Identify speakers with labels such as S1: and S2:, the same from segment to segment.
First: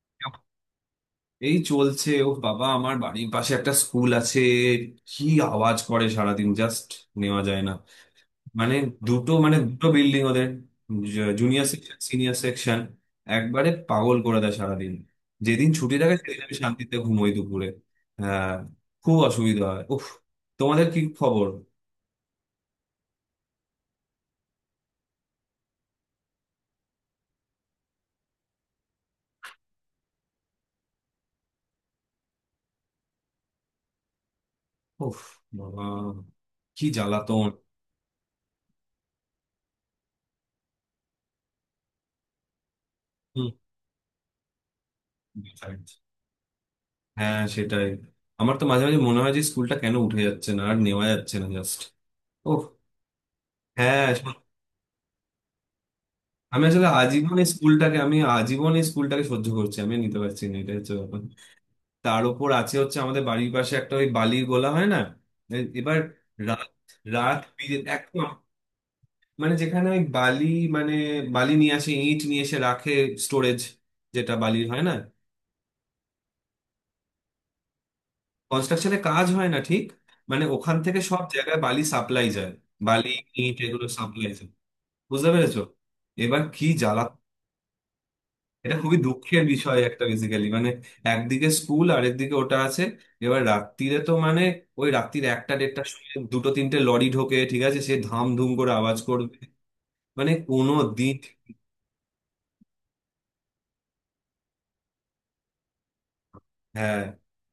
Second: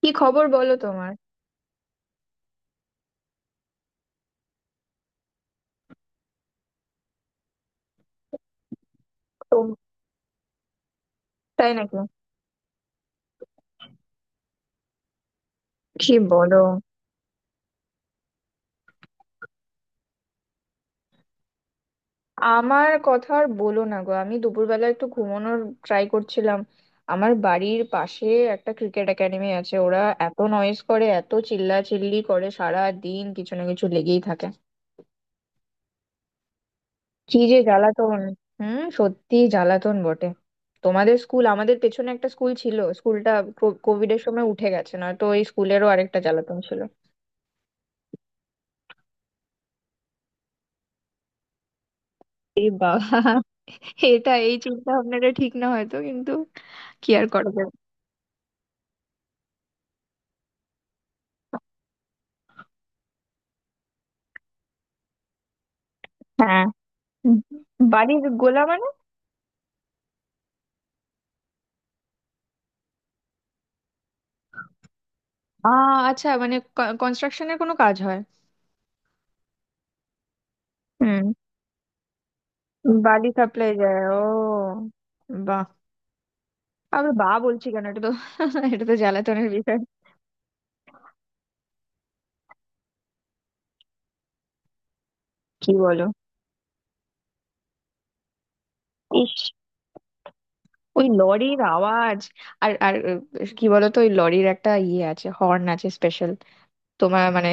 S1: কি খবর বলো তোমার?
S2: এই চলছে। ও বাবা, আমার বাড়ির পাশে একটা স্কুল আছে। কি আওয়াজ করে সারাদিন! জাস্ট নেওয়া যায় না। মানে দুটো মানে
S1: তো
S2: দুটো বিল্ডিং ওদের, জুনিয়র
S1: তাই
S2: সেকশন,
S1: নাকি?
S2: Senior section. একবারে পাগল করে দেয় সারাদিন। যেদিন ছুটি থাকে
S1: কি
S2: সেদিন আমি
S1: বলো?
S2: শান্তিতে ঘুমোই দুপুরে। হ্যাঁ, খুব অসুবিধা হয়। উফ! তোমাদের কি খবর?
S1: আমার কথা আর বলো না গো, আমি দুপুরবেলা একটু ঘুমানোর ট্রাই করছিলাম। আমার বাড়ির পাশে একটা ক্রিকেট একাডেমি আছে, ওরা এত নয়েজ করে, এত চিল্লাচিল্লি করে, সারা দিন কিছু না কিছু লেগেই থাকে।
S2: উফ বাবা, কি
S1: কি
S2: জ্বালাতন!
S1: যে জ্বালাতন। হুম, সত্যি জ্বালাতন বটে। তোমাদের স্কুল, আমাদের পেছনে একটা স্কুল ছিল, স্কুলটা
S2: হুম।
S1: কোভিড এর সময় উঠে গেছে, না তো এই স্কুলেরও আরেকটা জ্বালাতন ছিল।
S2: হ্যাঁ সেটাই। আমার তো মাঝে মাঝে মনে হয় যে স্কুলটা কেন উঠে যাচ্ছে না, আর নেওয়া যাচ্ছে না জাস্ট।
S1: এ বাবা,
S2: হ্যাঁ.
S1: এটা এই চিন্তা ভাবনাটা ঠিক না হয়তো, কিন্তু
S2: আমি আসলে
S1: কি আর
S2: আজীবন এই
S1: করা যাবে।
S2: স্কুলটাকে আমি আজীবন এই স্কুলটাকে সহ্য করছি। আমি নিতে পারছি না, এটা হচ্ছে ব্যাপার। তার উপর আছে হচ্ছে আমাদের বাড়ির পাশে একটা ওই বালির গোলা হয় না। এবার
S1: হ্যাঁ।
S2: রাত
S1: উম,
S2: রাত বিরে-
S1: বালির
S2: একদম।
S1: গোলা মানে?
S2: মানে যেখানে ওই বালি, মানে বালি নিয়ে আসে, ইট নিয়ে এসে রাখে। স্টোরেজ, যেটা বালির হয় না।
S1: আ আচ্ছা, মানে কনস্ট্রাকশনের কোনো কাজ হয়?
S2: কনস্ট্রাকশনে কাজ হয় না ঠিক। মানে ওখান থেকে সব
S1: হুম।
S2: জায়গায় বালি সাপ্লাই যায়। বালি,
S1: বালি
S2: ইট
S1: সাপ্লাই
S2: এগুলো
S1: যায়, ও।
S2: সাপ্লাই যায়। বুঝতে পেরেছো?
S1: বাহ।
S2: এবার কি জ্বালা!
S1: আবার বা বলছি কেন, এটা তো
S2: এটা
S1: এটা তো
S2: খুবই দুঃখের
S1: জ্বালাতনের
S2: বিষয়
S1: বিষয়।
S2: একটা, বেসিক্যালি, মানে একদিকে স্কুল আর একদিকে ওটা আছে। এবার রাত্রিরে তো মানে, ওই রাত্রির একটা
S1: কি
S2: দেড়টার
S1: বলো।
S2: সময় দুটো তিনটে লরি ঢোকে, ঠিক আছে, সে ধাম ধুম করে আওয়াজ করবে।
S1: ইস।
S2: মানে কোনো
S1: ওই
S2: দিন।
S1: লরির আওয়াজ। আর আর আহ, কি বলতো, ওই লরির একটা ইয়ে আছে, হর্ন আছে স্পেশাল।
S2: হ্যাঁ।
S1: তোমার মানে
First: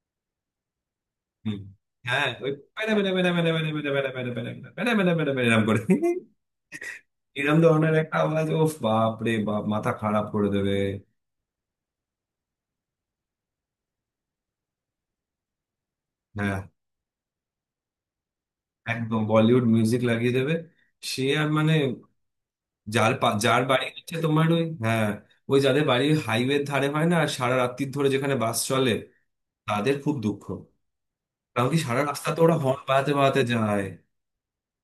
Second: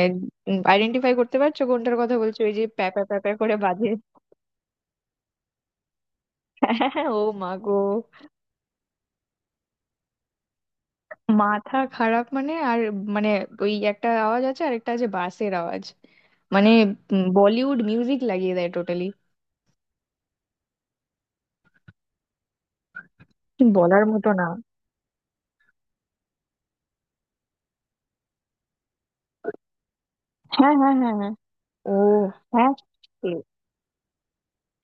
S1: আইডেন্টিফাই করতে
S2: হুম।
S1: পারছো কোনটার কথা
S2: হ্যাঁ,
S1: বলছো?
S2: ওই
S1: ওই যে প্যা
S2: প্যারা
S1: প্যা
S2: প্যারা
S1: প্যা
S2: প্যারা
S1: প্যা
S2: প্যারা
S1: করে
S2: প্যারা
S1: বাজে।
S2: প্যারা প্যারা প্যারা প্যারা প্যারা প্যারা প্যারা এরম করে।
S1: হ্যাঁ, ও মা
S2: এরম
S1: গো।
S2: ধরনের একটা আওয়াজ। ও বাপ রে বাপ, মাথা খারাপ করে দেবে।
S1: মাথা খারাপ মানে আর মানে ওই একটা আওয়াজ আছে, আর একটা আছে বাসের আওয়াজ
S2: হ্যাঁ,
S1: মানে বলিউড মিউজিক লাগিয়ে দেয় টোটালি।
S2: একদম বলিউড মিউজিক লাগিয়ে দেবে। সে আর মানে, যার বাড়ি
S1: বলার
S2: হচ্ছে
S1: মতো
S2: তোমার
S1: না।
S2: ওই, হ্যাঁ। ওই যাদের বাড়ি হাইওয়ের ধারে হয় না আর সারা রাত্রির ধরে যেখানে বাস চলে, তাদের খুব দুঃখ।
S1: হ্যাঁ, হ্যাঁ, হ্যাঁ, হ্যাঁ।
S2: কারণ কি,
S1: ও,
S2: সারা রাস্তা তো ওরা
S1: হ্যাঁ।
S2: হর্ন বাজাতে বাজাতে
S1: এ-
S2: যায়।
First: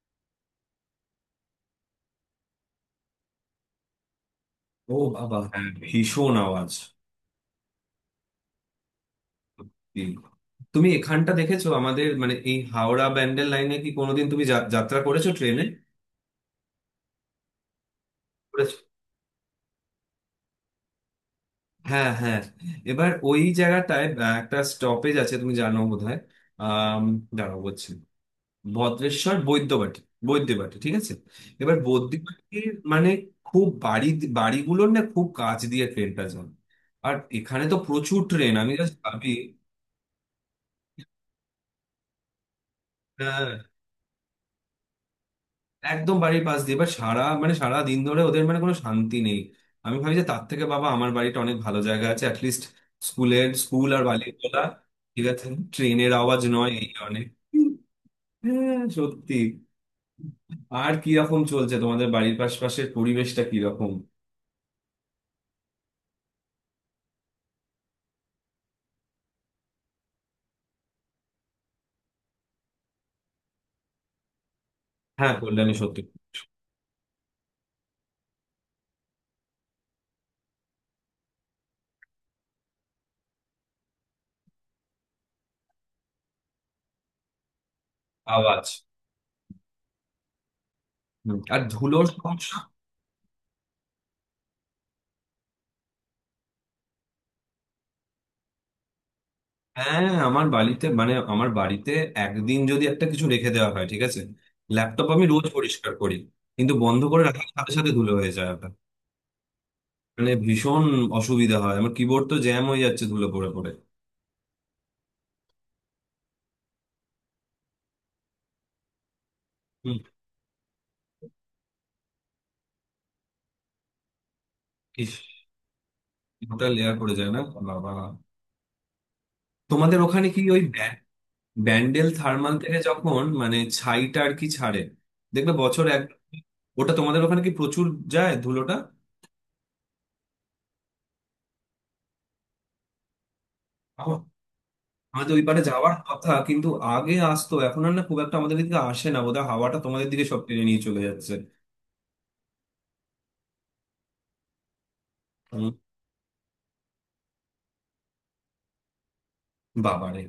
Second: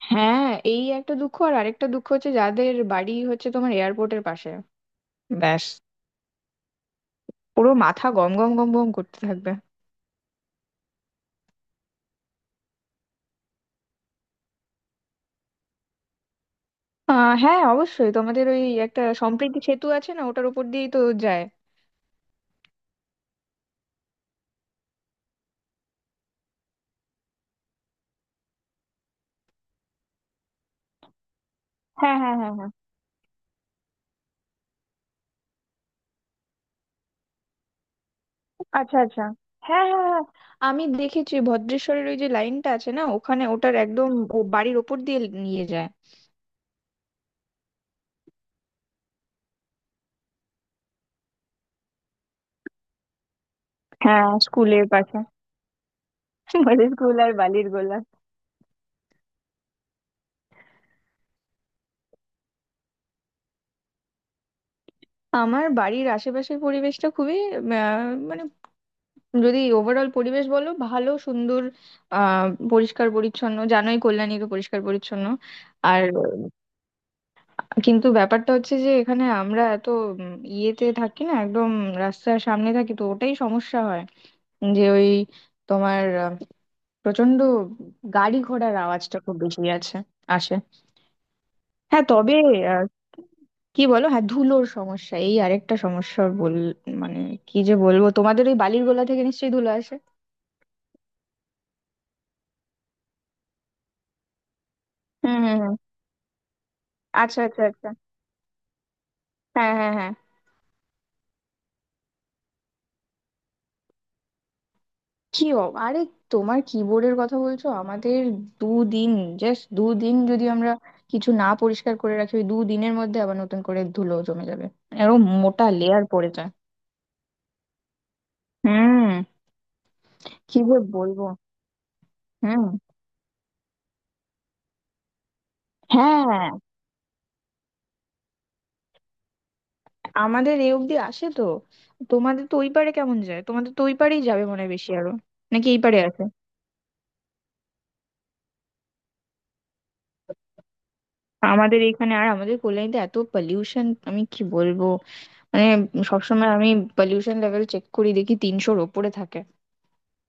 S1: হ্যাঁ, এই একটা দুঃখ, আর আরেকটা দুঃখ হচ্ছে যাদের বাড়ি হচ্ছে তোমার এয়ারপোর্টের পাশে।
S2: ও বাবা,
S1: ব্যাস,
S2: হ্যাঁ, ভীষণ আওয়াজ।
S1: পুরো মাথা গম গম গম গম করতে থাকবে।
S2: সত্যি। তুমি এখানটা দেখেছো আমাদের, মানে এই হাওড়া ব্যান্ডেল লাইনে কি কোনোদিন তুমি যাত্রা করেছো ট্রেনে?
S1: আহ হ্যাঁ, অবশ্যই, তোমাদের ওই
S2: করেছো?
S1: একটা সম্প্রীতি সেতু আছে না, ওটার উপর দিয়েই তো যায়।
S2: হ্যাঁ হ্যাঁ। এবার ওই জায়গাটায় একটা স্টপেজ আছে, তুমি জানো বোধহয়। আহ দাঁড়াও বলছি। ভদ্রেশ্বর, বৈদ্যবাটী। বৈদ্যবাটী, ঠিক আছে। এবার হুম।
S1: হ্যাঁ, হ্যাঁ, হ্যাঁ,
S2: বৈদ্যবাটীর
S1: হ্যাঁ।
S2: মানে, খুব বাড়ি, বাড়িগুলোর না খুব কাছ দিয়ে ট্রেনটা যায়। আর এখানে তো প্রচুর ট্রেন। আমি জাস্ট
S1: আচ্ছা আচ্ছা,
S2: ভাবি।
S1: হ্যাঁ, হ্যাঁ, হ্যাঁ। আমি দেখেছি ভদ্রেশ্বরের ওই যে লাইনটা আছে না, ওখানে
S2: হ্যাঁ,
S1: ওটার একদম ও বাড়ির ওপর দিয়ে নিয়ে যায়।
S2: একদম বাড়ির পাশ দিয়ে। এবার সারা মানে সারা দিন ধরে ওদের মানে কোনো শান্তি নেই। আমি ভাবি যে তার থেকে বাবা আমার বাড়িটা অনেক ভালো জায়গা আছে অ্যাটলিস্ট। স্কুল আর
S1: হ্যাঁ,
S2: বালির তোলা
S1: স্কুলের পাশে
S2: ঠিক আছে, ট্রেনের আওয়াজ নয়,
S1: আমাদের
S2: এই
S1: স্কুল
S2: অনেক।
S1: আর বালির গোলা।
S2: হ্যাঁ সত্যি। আর কিরকম চলছে তোমাদের বাড়ির পাশপাশের পরিবেশটা, কিরকম?
S1: আমার বাড়ির আশেপাশের পরিবেশটা খুবই আহ, মানে যদি ওভারঅল পরিবেশ বলো, ভালো সুন্দর। আহ পরিষ্কার পরিচ্ছন্ন, জানোই কল্যাণী তো পরিষ্কার পরিচ্ছন্ন।
S2: হ্যাঁ, কল্যাণী সত্যি।
S1: আর কিন্তু ব্যাপারটা হচ্ছে যে এখানে আমরা এত ইয়েতে থাকি না, একদম রাস্তার সামনে থাকি, তো ওটাই সমস্যা হয়, যে ওই তোমার প্রচন্ড গাড়ি
S2: আওয়াজ।
S1: ঘোড়ার আওয়াজটা খুব বেশি আছে, আসে।
S2: হুম, আর
S1: হ্যাঁ
S2: ধুলোর
S1: তবে
S2: সমস্যা।
S1: আহ, কি বলো, হ্যাঁ ধুলোর সমস্যা এই আরেকটা সমস্যা বল, মানে কি যে বলবো, তোমাদের ওই বালির গোলা থেকে নিশ্চয়ই ধুলো আসে।
S2: হ্যাঁ, আমার বাড়িতে মানে আমার বাড়িতে একদিন যদি একটা কিছু রেখে দেওয়া হয় ঠিক আছে। ল্যাপটপ আমি
S1: হুম,
S2: রোজ
S1: হুম, হুম।
S2: পরিষ্কার করি। কিন্তু বন্ধ করে
S1: আচ্ছা
S2: রাখার
S1: আচ্ছা
S2: সাথে
S1: আচ্ছা,
S2: সাথে ধুলো হয়ে যায় ওটা।
S1: হ্যাঁ, হ্যাঁ, হ্যাঁ।
S2: মানে ভীষণ অসুবিধা হয়। আমার কিবোর্ড তো জ্যাম হয়ে যাচ্ছে ধুলো পড়ে পড়ে।
S1: আরে তোমার কিবোর্ডের কথা বলছো, আমাদের দুদিন, জাস্ট
S2: হুম।
S1: দুদিন যদি আমরা কিছু না পরিষ্কার করে রাখি, ওই দুদিনের মধ্যে আবার নতুন করে ধুলো জমে যাবে,
S2: ইস,
S1: এরকম মোটা লেয়ার পড়ে যায়।
S2: ওটা লেয়ার পড়ে যায় না? বাবা!
S1: হুম।
S2: তোমাদের ওখানে কি
S1: কি
S2: ওই
S1: যে বলবো।
S2: ব্যান্ডেল থার্মাল
S1: হুম।
S2: থেকে যখন মানে ছাইটা আর কি ছাড়ে, দেখবে বছর এক।
S1: হ্যাঁ,
S2: ওটা তোমাদের ওখানে কি প্রচুর যায় ধুলোটা?
S1: আমাদের এ অব্দি আসে তো, তোমাদের তো ওই পারে কেমন যায়, তোমাদের তো ওই পারেই যাবে মনে হয় বেশি আরো,
S2: আমাদের ওই পারে
S1: নাকি এই
S2: যাওয়ার
S1: পারে আছে।
S2: কথা কিন্তু, আগে আসতো, এখন আর না, খুব একটা আমাদের দিকে আসে না বোধহয়, হাওয়াটা তোমাদের দিকে সব টেনে নিয়ে চলে যাচ্ছে।
S1: আমাদের এখানে আর আমাদের কল্যাণীতে এত পলিউশন আমি কি বলবো, মানে
S2: উম,
S1: সবসময় আমি পলিউশন লেভেল চেক করি, দেখি তিনশোর ওপরে থাকে।
S2: বাবারে,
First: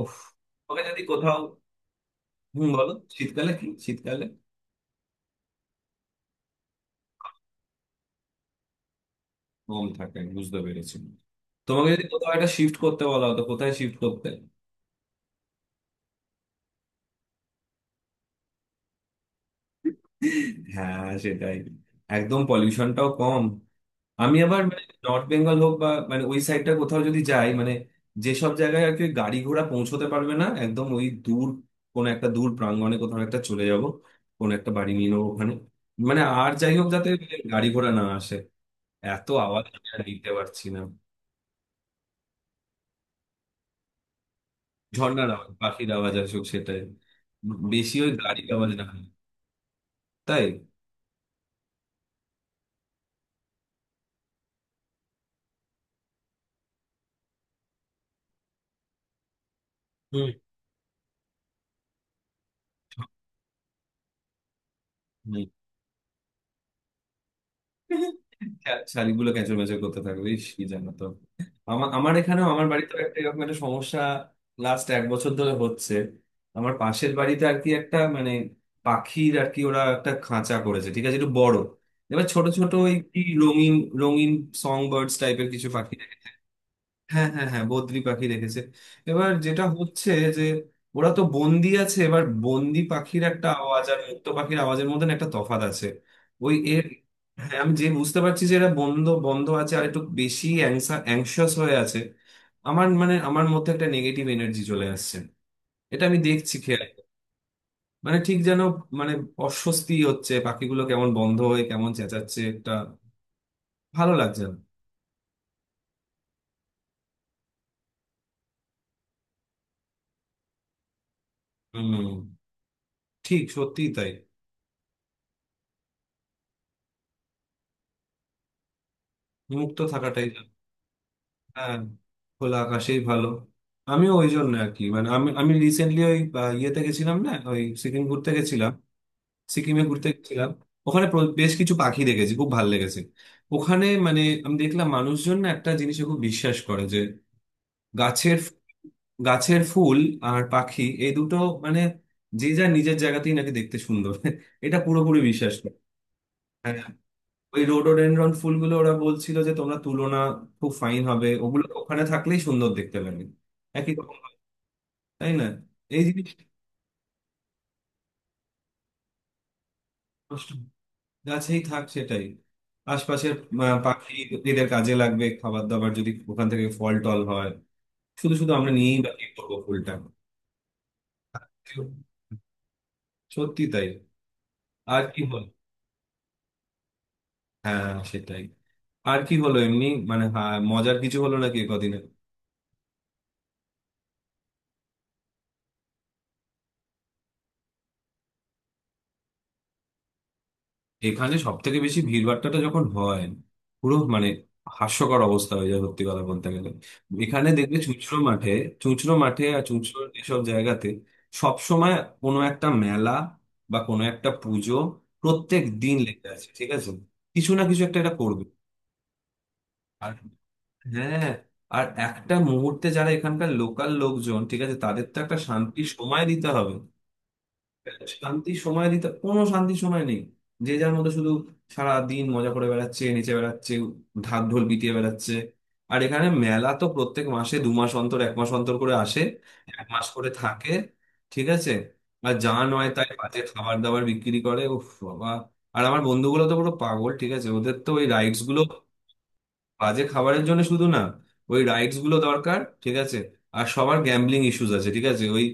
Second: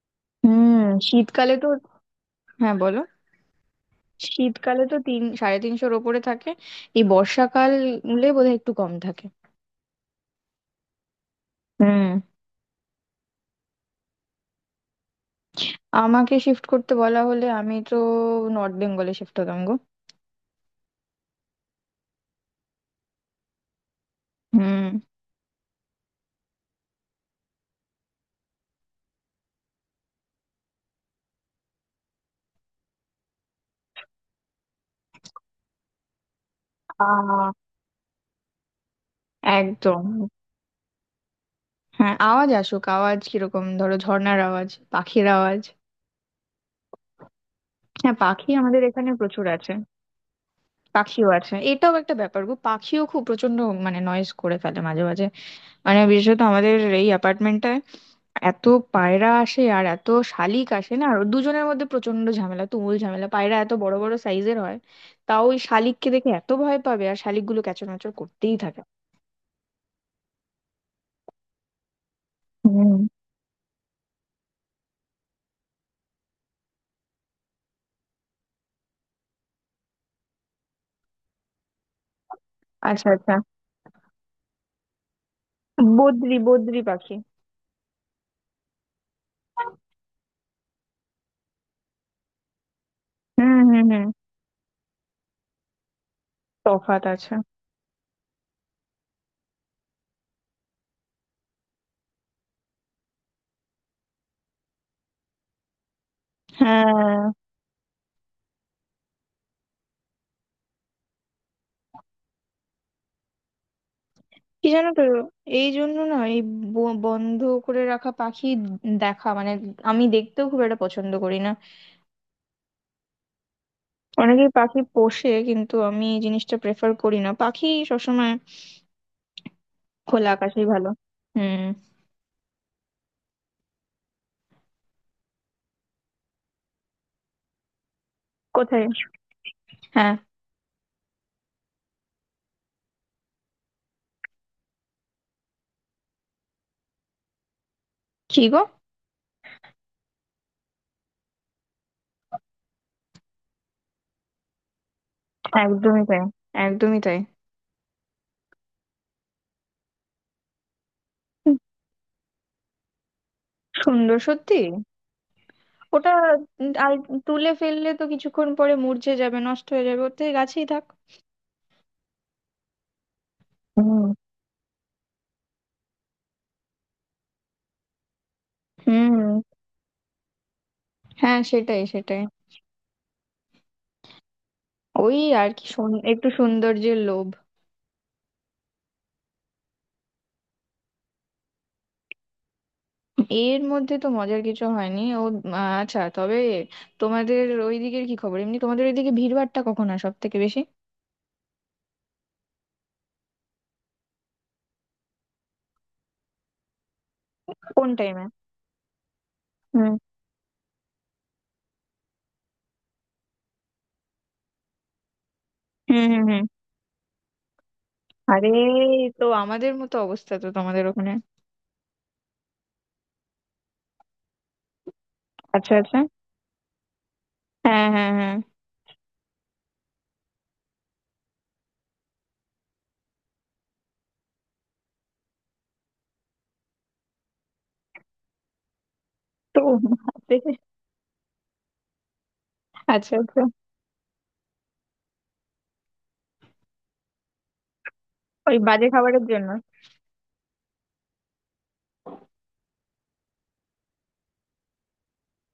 S2: ওহ। ওকে
S1: হুম।
S2: যদি কোথাও,
S1: শীতকালে তো,
S2: হম
S1: হ্যাঁ
S2: বলো,
S1: বলো,
S2: শীতকালে কি, শীতকালে
S1: শীতকালে তো তিন সাড়ে তিনশোর ওপরে থাকে, এই বর্ষাকালে বোধহয় একটু কম থাকে।
S2: কম থাকে বুঝতে পেরেছি। তোমাকে যদি
S1: হুম।
S2: কোথাও একটা শিফট করতে বলা হতো, কোথায় শিফট করতে?
S1: আমাকে শিফট করতে বলা হলে আমি তো নর্থ বেঙ্গলে শিফট হতাম গো।
S2: হ্যাঁ সেটাই, একদম পলিউশনটাও কম। আমি আবার মানে
S1: হুম।
S2: নর্থ বেঙ্গল হোক বা মানে ওই সাইডটা কোথাও যদি যাই মানে, যেসব জায়গায় আর কি ওই গাড়ি ঘোড়া পৌঁছতে পারবে না একদম, ওই দূর। কোন একটা দূর প্রাঙ্গণে কোথাও একটা চলে যাব। কোন একটা বাড়ি নিয়ে নেবো ওখানে। মানে আর যাই হোক, যাতে মানে
S1: আহ।
S2: গাড়ি ঘোড়া না আসে। এত আওয়াজ আমি আর
S1: একদম।
S2: নিতে পারছি না।
S1: হ্যাঁ, আওয়াজ আসুক, আওয়াজ কিরকম ধরো ঝর্ণার আওয়াজ পাখির
S2: ঝর্ণার আওয়াজ
S1: আওয়াজ।
S2: পাখির আওয়াজ আসুক সেটাই, বেশি ওই
S1: হ্যাঁ,
S2: গাড়ির
S1: পাখি
S2: আওয়াজ
S1: আমাদের
S2: না হয়।
S1: এখানে প্রচুর আছে।
S2: তাই?
S1: পাখিও আছে, এটাও একটা ব্যাপার গো, পাখিও খুব প্রচন্ড মানে নয়েজ করে ফেলে মাঝে মাঝে, মানে বিশেষত আমাদের এই অ্যাপার্টমেন্টটায় এত পায়রা আসে আর এত
S2: হুম।
S1: শালিক আসে না, আর দুজনের মধ্যে প্রচন্ড ঝামেলা, তুমুল ঝামেলা। পায়রা এত বড় বড় সাইজের হয়,
S2: হম।
S1: তাও ওই শালিককে দেখে এত ভয় পাবে, আর শালিকগুলো ক্যাচরমাচর করতেই থাকে।
S2: শাড়িগুলো ক্যাঁচড় ম্যাচড় করতে থাকবে, ইস, কি জানো তো। আমার আমার এখানেও, আমার বাড়িতে
S1: হুম।
S2: একটা এরকম একটা সমস্যা লাস্ট এক বছর ধরে হচ্ছে। আমার পাশের বাড়িতে আর কি একটা, মানে পাখির আর কি, ওরা একটা খাঁচা করেছে ঠিক আছে, একটু বড়। এবার ছোট ছোট ওই
S1: আচ্ছা
S2: কি
S1: আচ্ছা।
S2: রঙিন, রঙিন সং বার্ডস টাইপের কিছু পাখি।
S1: বদ্রি বদ্রি পাখি।
S2: হ্যাঁ হ্যাঁ হ্যাঁ, বদ্রি পাখি দেখেছে। এবার যেটা হচ্ছে যে, ওরা তো বন্দি আছে। এবার বন্দি পাখির একটা
S1: হুম,
S2: আওয়াজ
S1: হুম,
S2: আর
S1: হুম।
S2: মুক্ত পাখির আওয়াজের মধ্যে না একটা তফাৎ আছে। ওই এর,
S1: তফাৎ আছে,
S2: হ্যাঁ, আমি যে বুঝতে পারছি যে এরা বন্ধ বন্ধ আছে আর একটু বেশি অ্যাংশাস হয়ে আছে। আমার মানে আমার মধ্যে একটা নেগেটিভ এনার্জি চলে আসছে, এটা আমি দেখছি খেয়াল করে।
S1: হ্যাঁ।
S2: মানে ঠিক যেন মানে অস্বস্তি হচ্ছে, পাখিগুলো কেমন বন্ধ হয়ে কেমন চেঁচাচ্ছে একটা, ভালো লাগছে না।
S1: কি জানো তো, এই জন্য না এই বন্ধ করে রাখা পাখি দেখা মানে আমি দেখতেও খুব একটা পছন্দ করি না।
S2: হম, ঠিক সত্যিই তাই।
S1: অনেকেই পাখি পোষে, কিন্তু আমি এই জিনিসটা প্রেফার করি না, পাখি সবসময়
S2: মুক্ত থাকাটাই।
S1: খোলা আকাশেই ভালো। হুম।
S2: হ্যাঁ, খোলা আকাশেই ভালো। আমিও ওই জন্য আর কি, মানে আমি আমি রিসেন্টলি ওই ইয়েতে গেছিলাম না, ওই সিকিম ঘুরতে গেছিলাম।
S1: কোথায়?
S2: সিকিমে ঘুরতে
S1: হ্যাঁ।
S2: গেছিলাম। ওখানে বেশ কিছু পাখি দেখেছি, খুব ভালো লেগেছে। ওখানে মানে আমি দেখলাম মানুষজন না একটা জিনিসে খুব বিশ্বাস করে যে, গাছের
S1: কি গো?
S2: গাছের ফুল আর পাখি, এই দুটো মানে যে যার নিজের জায়গাতেই নাকি দেখতে সুন্দর। এটা পুরোপুরি বিশ্বাস করে।
S1: একদমই তাই।
S2: হ্যাঁ।
S1: একদমই তাই।
S2: ওই রোডোডেনড্রন ফুলগুলো ওরা বলছিল যে তোমরা তুলো না, খুব ফাইন হবে,
S1: হুম,
S2: ওগুলো ওখানে থাকলেই সুন্দর দেখতে লাগে। একই রকম
S1: সুন্দর
S2: হয়,
S1: সত্যি।
S2: তাই না? এই
S1: ওটা
S2: জিনিসটা
S1: আর তুলে ফেললে তো কিছুক্ষণ পরে মূর্ছে যাবে, নষ্ট হয়ে যাবে, ওর থেকে
S2: নষ্ট হয়।
S1: গাছেই থাক।
S2: গাছেই থাক সেটাই। আশপাশের
S1: হুম,
S2: পাখি, এদের কাজে লাগবে, খাবার দাবার যদি ওখান থেকে ফল টল হয়। শুধু শুধু আমরা নিয়েই বা কি
S1: হুম।
S2: করবো ফুলটা?
S1: হ্যাঁ, সেটাই, সেটাই।
S2: সত্যি তাই। আর
S1: ওই
S2: কি হলো?
S1: আর কি একটু সৌন্দর্যের লোভ।
S2: হ্যাঁ সেটাই। আর কি হলো এমনি, মানে হ্যাঁ, মজার কিছু হলো নাকি কদিনে?
S1: এর মধ্যে তো মজার কিছু হয়নি, ও আচ্ছা তবে তোমাদের ওই দিকের কি খবর এমনি, তোমাদের ওইদিকে ভিড়ভাট্টা কখন হয় সব থেকে বেশি?
S2: এখানে সব থেকে বেশি ভিড়ভাট্টাটা যখন হয়, পুরো মানে হাস্যকর অবস্থা হয়ে যায় সত্যি কথা বলতে গেলে। এখানে দেখবে
S1: কোন
S2: চুঁচড়ো
S1: টাইমে?
S2: মাঠে, চুঁচড়ো মাঠে আর
S1: হুম,
S2: চুঁচড়ো এসব জায়গাতে সব সময় কোনো একটা মেলা বা কোনো একটা পুজো প্রত্যেক দিন
S1: হুম, হুম,
S2: লেগে
S1: হুম।
S2: আছে, ঠিক আছে। কিছু না কিছু একটা এটা করবে।
S1: আরে এই তো আমাদের মতো
S2: আর,
S1: অবস্থা তো তোমাদের ওখানে।
S2: হ্যাঁ, আর একটা মুহূর্তে যারা এখানকার লোকাল লোকজন, ঠিক আছে, তাদের তো একটা
S1: আচ্ছা
S2: শান্তির
S1: আচ্ছা,
S2: সময় দিতে হবে।
S1: হ্যাঁ, হ্যাঁ, হ্যাঁ।
S2: শান্তি সময় দিতে, কোনো শান্তি সময় নেই। যে যার মধ্যে শুধু সারা দিন মজা করে বেড়াচ্ছে, নেচে বেড়াচ্ছে, ঢাক ঢোল পিটিয়ে বেড়াচ্ছে। আর এখানে মেলা তো প্রত্যেক মাসে, 2 মাস অন্তর, এক মাস অন্তর করে আসে।
S1: তো
S2: এক মাস করে থাকে, ঠিক আছে। আর যা নয় তাই
S1: আচ্ছা
S2: বাজে
S1: আচ্ছা।
S2: খাবার দাবার বিক্রি করে। উফ বাবা! আর আমার বন্ধুগুলো তো পুরো পাগল, ঠিক আছে, ওদের তো ওই রাইডস
S1: ওই
S2: গুলো,
S1: বাজে খাবারের জন্য।
S2: বাজে খাবারের জন্য শুধু না, ওই রাইটস গুলো দরকার ঠিক আছে। আর সবার গ্যাম্বলিং ইস্যুস আছে, ঠিক আছে, ওই,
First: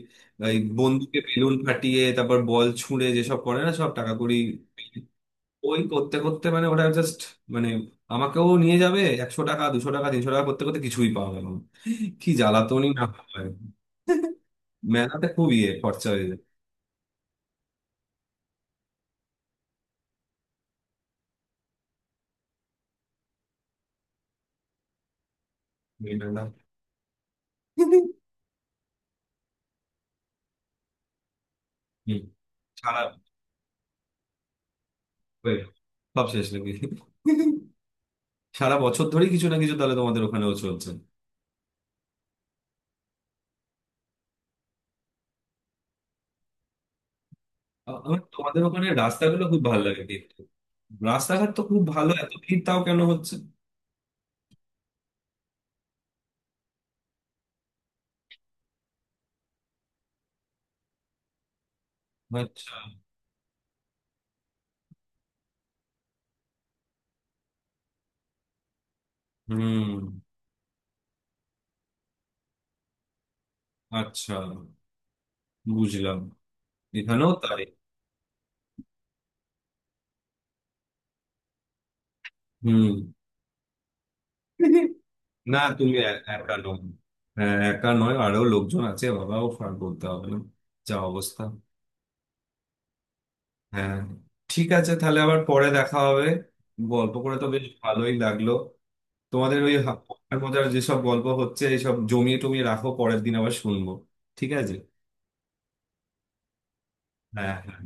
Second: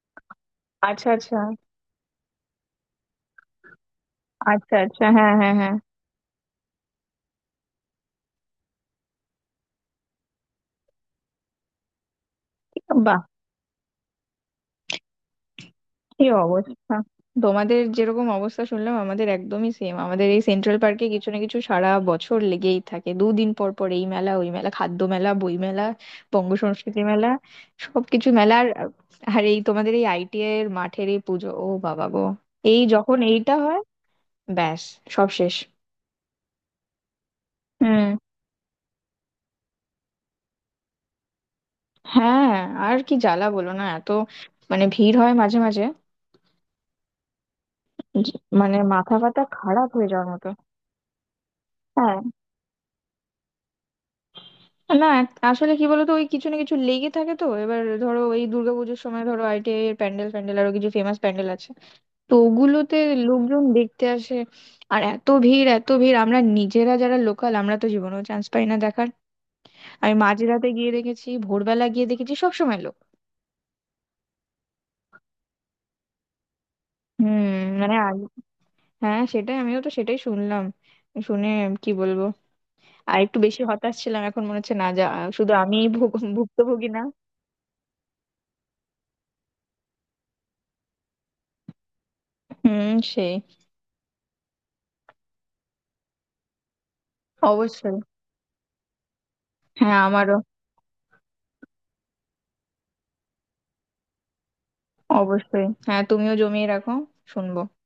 S2: ওই
S1: আচ্ছা
S2: বন্দুকে
S1: আচ্ছা
S2: বেলুন ফাটিয়ে তারপর বল ছুঁড়ে যেসব করে না, সব টাকা কড়ি।
S1: আচ্ছা আচ্ছা, হ্যাঁ, হ্যাঁ, হ্যাঁ।
S2: ওই করতে করতে মানে ওটা জাস্ট মানে আমাকেও নিয়ে যাবে, 100 টাকা, 200 টাকা, 300 টাকা করতে করতে কিছুই পাওয়া গেল না। কি জ্বালাতনই না
S1: বাহ।
S2: হয়! মেলাতে খুব ইয়ে খরচা
S1: কি
S2: হয়ে যায়।
S1: অবস্থা। তোমাদের যেরকম অবস্থা শুনলাম আমাদের একদমই সেম, আমাদের এই সেন্ট্রাল পার্কে কিছু না কিছু সারা বছর লেগেই থাকে, দুদিন পর পর এই মেলা ওই মেলা, খাদ্য মেলা, বই মেলা,
S2: এই মেলা।
S1: বঙ্গ সংস্কৃতি মেলা, সবকিছু মেলা। আর আর এই তোমাদের এই ITI এর মাঠের এই পুজো, ও বাবা
S2: হুম,
S1: গো, এই
S2: সারা,
S1: যখন এইটা হয় ব্যাস সব শেষ।
S2: ওই, সব শেষ নাকি?
S1: হুম।
S2: সারা বছর ধরেই কিছু না কিছু তাহলে তোমাদের ওখানেও চলছে।
S1: হ্যাঁ, আর কি জ্বালা বলো না, এত মানে ভিড় হয় মাঝে মাঝে,
S2: আমার, তোমাদের
S1: মানে
S2: ওখানে
S1: মাথা
S2: রাস্তাগুলো
S1: ফাতা
S2: খুব ভালো
S1: খারাপ
S2: লাগে
S1: হয়ে যাওয়ার
S2: দেখতে।
S1: মতো।
S2: রাস্তাঘাট তো খুব ভালো,
S1: হ্যাঁ,
S2: এত ভিড় তাও কেন হচ্ছে?
S1: না আসলে কি বলতো, ওই কিছু না কিছু লেগে থাকে তো, এবার ধরো এই দুর্গাপুজোর সময় ধরো ITI এর প্যান্ডেল ফ্যান্ডেল আরো কিছু ফেমাস প্যান্ডেল আছে, তো
S2: আচ্ছা।
S1: ওগুলোতে লোকজন দেখতে আসে, আর এত ভিড়, এত ভিড়, আমরা নিজেরা যারা লোকাল আমরা তো জীবনেও চান্স পাই না দেখার।
S2: হুম।
S1: আমি মাঝরাতে গিয়ে দেখেছি ভোরবেলা গিয়ে দেখেছি সব সময় লোক।
S2: আচ্ছা, বুঝলাম। এখানেও
S1: হুম।
S2: তাই।
S1: মানে আগে হ্যাঁ সেটাই, আমিও তো সেটাই শুনলাম, শুনে কি বলবো,
S2: হুম।
S1: আর একটু বেশি হতাশ ছিলাম, এখন মনে হচ্ছে না, যা শুধু
S2: না,
S1: আমিই
S2: তুমি একা নও।
S1: ভুক্তভোগী না।
S2: হ্যাঁ, একা নয়, আরো লোকজন আছে বাবা, ও ফার বলতে হবে না, যা অবস্থা।
S1: হুম। সেই।
S2: হ্যাঁ, ঠিক আছে, তাহলে আবার পরে দেখা হবে। গল্প করে তো বেশ
S1: অবশ্যই।
S2: ভালোই লাগলো। তোমাদের ওই
S1: হ্যাঁ আমারও।
S2: মজার মজার যেসব গল্প হচ্ছে এইসব জমিয়ে টমিয়ে রাখো, পরের দিন আবার শুনবো। ঠিক আছে,
S1: অবশ্যই হ্যাঁ, তুমিও জমিয়ে রাখো,
S2: হ্যাঁ
S1: শুনবো।
S2: হ্যাঁ।